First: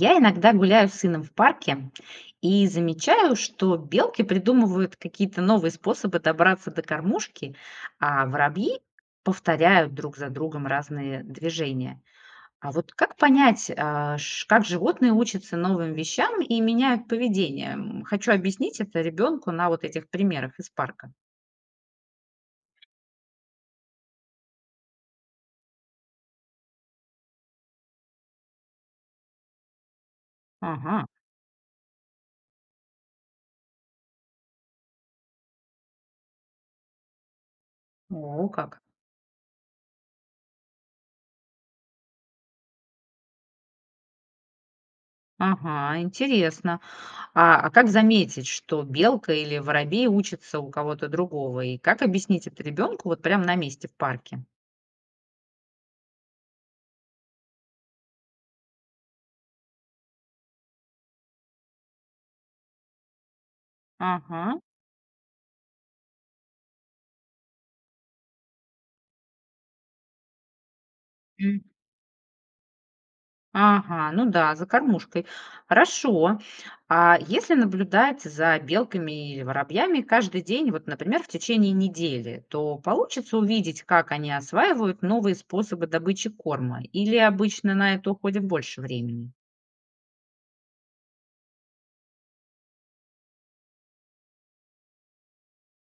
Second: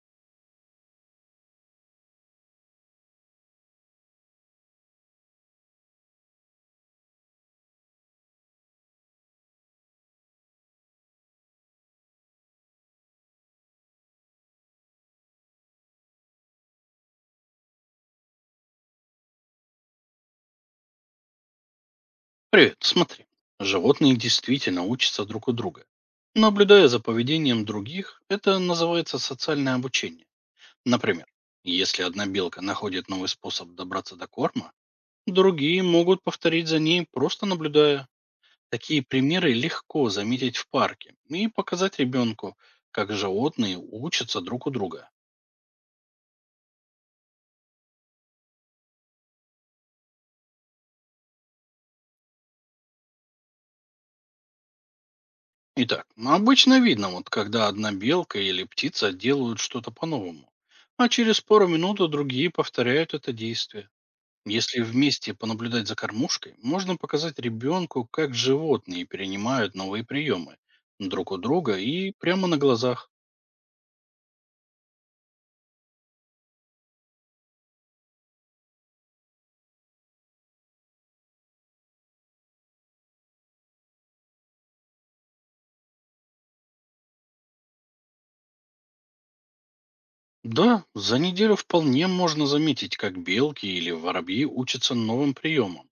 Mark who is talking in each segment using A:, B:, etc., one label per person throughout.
A: Я иногда гуляю с сыном в парке и замечаю, что белки придумывают какие-то новые способы добраться до кормушки, а воробьи повторяют друг за другом разные движения. А вот как понять, как животные учатся новым вещам и меняют поведение? Хочу объяснить это ребенку на вот этих примерах из парка.
B: Привет, смотри. Животные действительно учатся друг у друга. Наблюдая за поведением других, это называется социальное обучение.
A: Ага.
B: Например, если одна белка находит новый способ добраться до корма, другие могут повторить за ней, просто наблюдая.
A: О как.
B: Такие примеры легко заметить в парке и показать ребенку, как животные учатся друг у друга.
A: Ага, интересно. А как заметить, что белка или воробей учатся у кого-то другого? И как объяснить это ребенку вот прямо на месте в парке?
B: Итак, ну, обычно видно, вот когда одна белка или птица делают что-то по-новому, а через пару минут и другие повторяют это действие.
A: Ага.
B: Если вместе понаблюдать за кормушкой, можно показать ребенку, как животные перенимают новые приемы друг у
A: М.
B: друга и прямо на глазах.
A: Ага, ну да, за кормушкой. Хорошо. А если наблюдать за белками или воробьями каждый день, вот, например, в течение недели, то получится увидеть, как они осваивают новые способы добычи корма? Или обычно на это уходит больше времени?
B: Да, за неделю вполне можно заметить, как белки или воробьи учатся новым приемам,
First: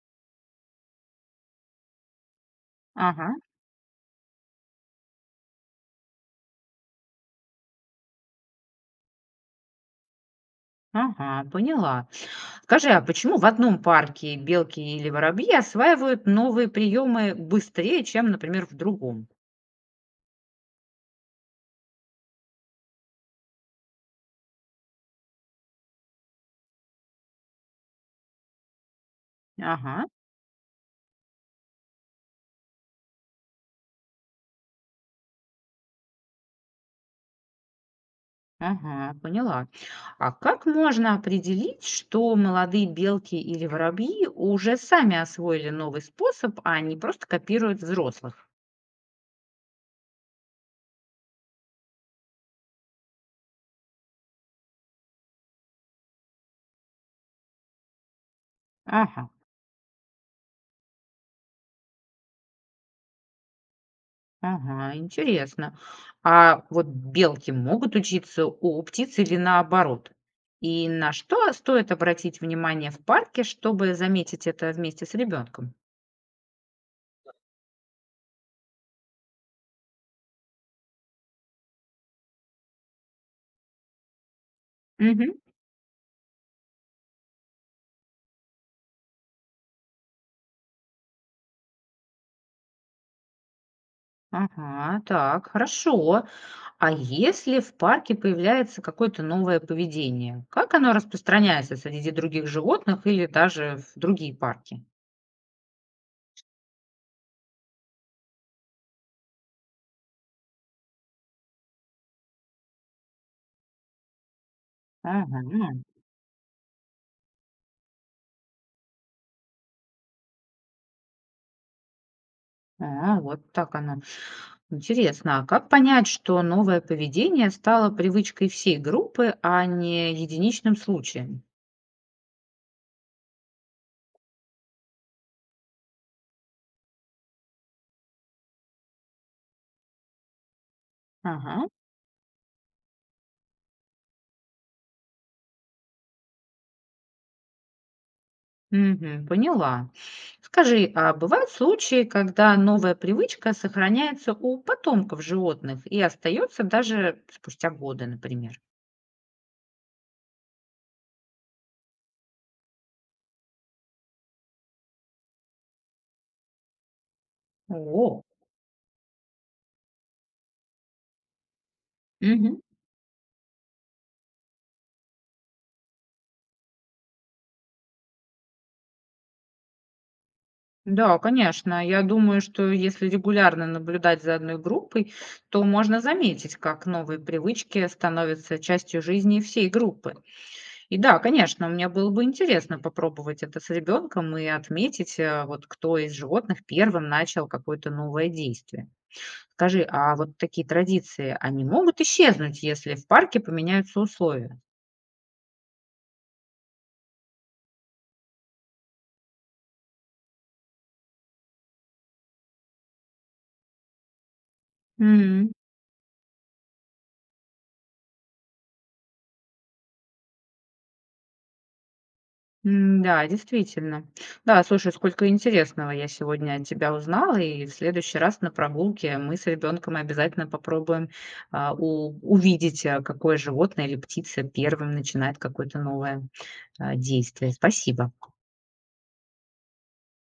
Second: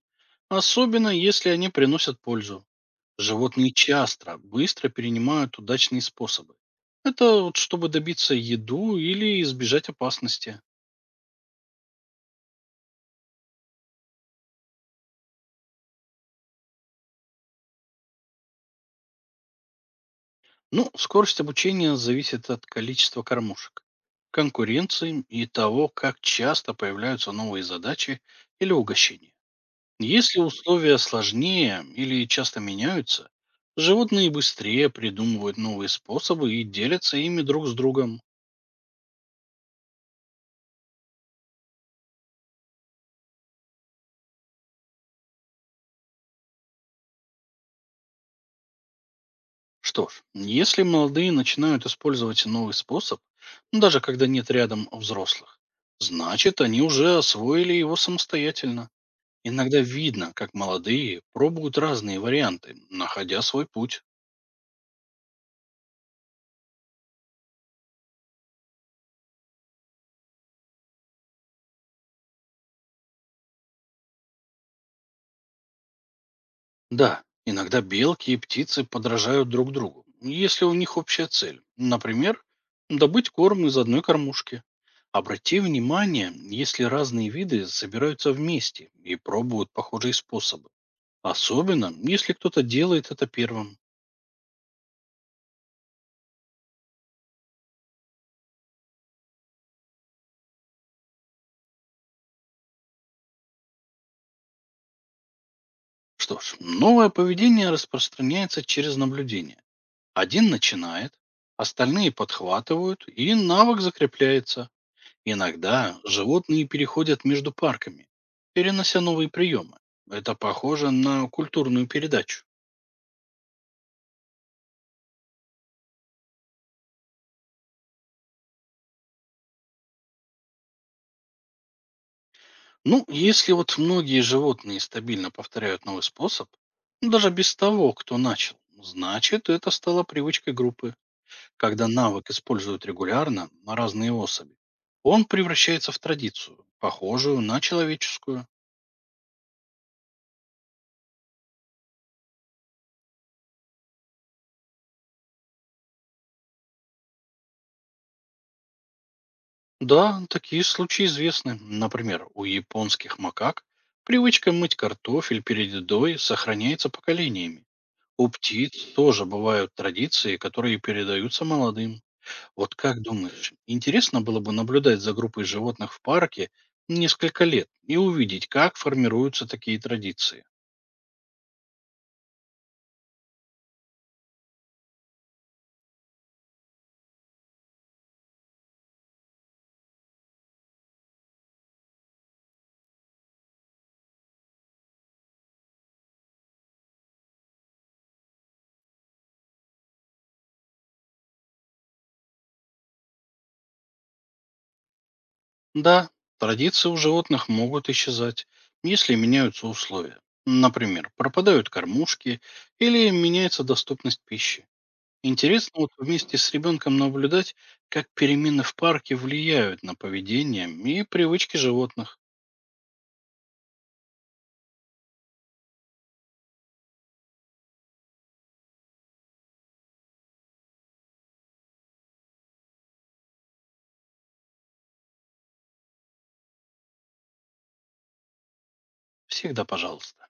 B: особенно если они приносят пользу.
A: Ага,
B: Животные часто быстро перенимают удачные способы. Это вот чтобы добиться еду или избежать опасности.
A: ага, поняла. Скажи, а почему в одном парке белки или воробьи осваивают новые приемы быстрее, чем, например, в другом?
B: Ну, скорость обучения зависит от количества кормушек, конкуренции и того, как часто появляются новые задачи или угощения.
A: Ага,
B: Если условия сложнее или часто меняются, животные быстрее придумывают новые способы и делятся ими друг с другом.
A: ага, поняла. А как можно определить, что молодые белки или воробьи уже сами освоили новый способ, а не просто копируют взрослых?
B: Что ж, если молодые начинают использовать новый способ, ну, даже когда нет рядом взрослых, значит, они уже освоили его самостоятельно.
A: Ага,
B: Иногда видно, как молодые пробуют разные варианты, находя свой путь.
A: ага, интересно. А вот белки могут учиться у птиц или наоборот? И на что стоит обратить внимание в парке, чтобы заметить это вместе с ребенком?
B: Да, иногда белки и птицы подражают друг другу, если у них общая цель. Например, добыть корм из одной кормушки.
A: Мгм.
B: Обрати внимание, если разные виды собираются вместе и пробуют похожие способы. Особенно, если кто-то делает это первым.
A: Ага, так, хорошо. А если в парке появляется какое-то новое поведение, как оно распространяется среди других животных или даже в другие парки?
B: Что ж, новое поведение распространяется через наблюдение. Один начинает, остальные подхватывают, и навык закрепляется.
A: Ага,
B: Иногда животные переходят между парками, перенося новые приемы. Это похоже на культурную передачу.
A: а, вот так оно. Интересно, а как понять, что новое поведение стало привычкой всей группы, а не единичным случаем?
B: Ну, если вот многие животные стабильно повторяют новый способ, ну, даже без того, кто начал, значит, это стало привычкой группы.
A: Ага.
B: Когда навык используют регулярно на разные особи, он превращается в традицию, похожую на человеческую.
A: Мгм. Поняла. Скажи, а бывают случаи, когда новая привычка сохраняется у потомков животных и остается даже спустя годы, например?
B: Да, такие случаи известны. Например, у японских макак привычка мыть картофель перед едой сохраняется поколениями.
A: О.
B: У птиц тоже бывают традиции, которые передаются молодым.
A: Мгм.
B: Вот как думаешь, интересно было бы наблюдать за группой животных в парке несколько лет и увидеть, как формируются такие традиции?
A: Да, конечно. Я думаю, что если регулярно наблюдать за одной группой, то можно заметить, как новые привычки становятся частью жизни всей группы. И да, конечно, мне было бы интересно попробовать это с ребенком и отметить, вот кто из животных первым начал какое-то новое действие. Скажи, а вот такие традиции, они могут исчезнуть, если в парке поменяются условия?
B: Да, традиции у животных могут исчезать, если меняются условия. Например, пропадают кормушки или меняется доступность пищи.
A: М,
B: Интересно вот вместе с ребенком наблюдать, как перемены в парке влияют на поведение и привычки животных.
A: м, да, действительно. Да, слушай, сколько интересного я сегодня от тебя узнала, и в следующий раз на прогулке мы с ребенком обязательно попробуем увидеть, какое животное или птица первым начинает какое-то новое действие. Спасибо.
B: Всегда пожалуйста.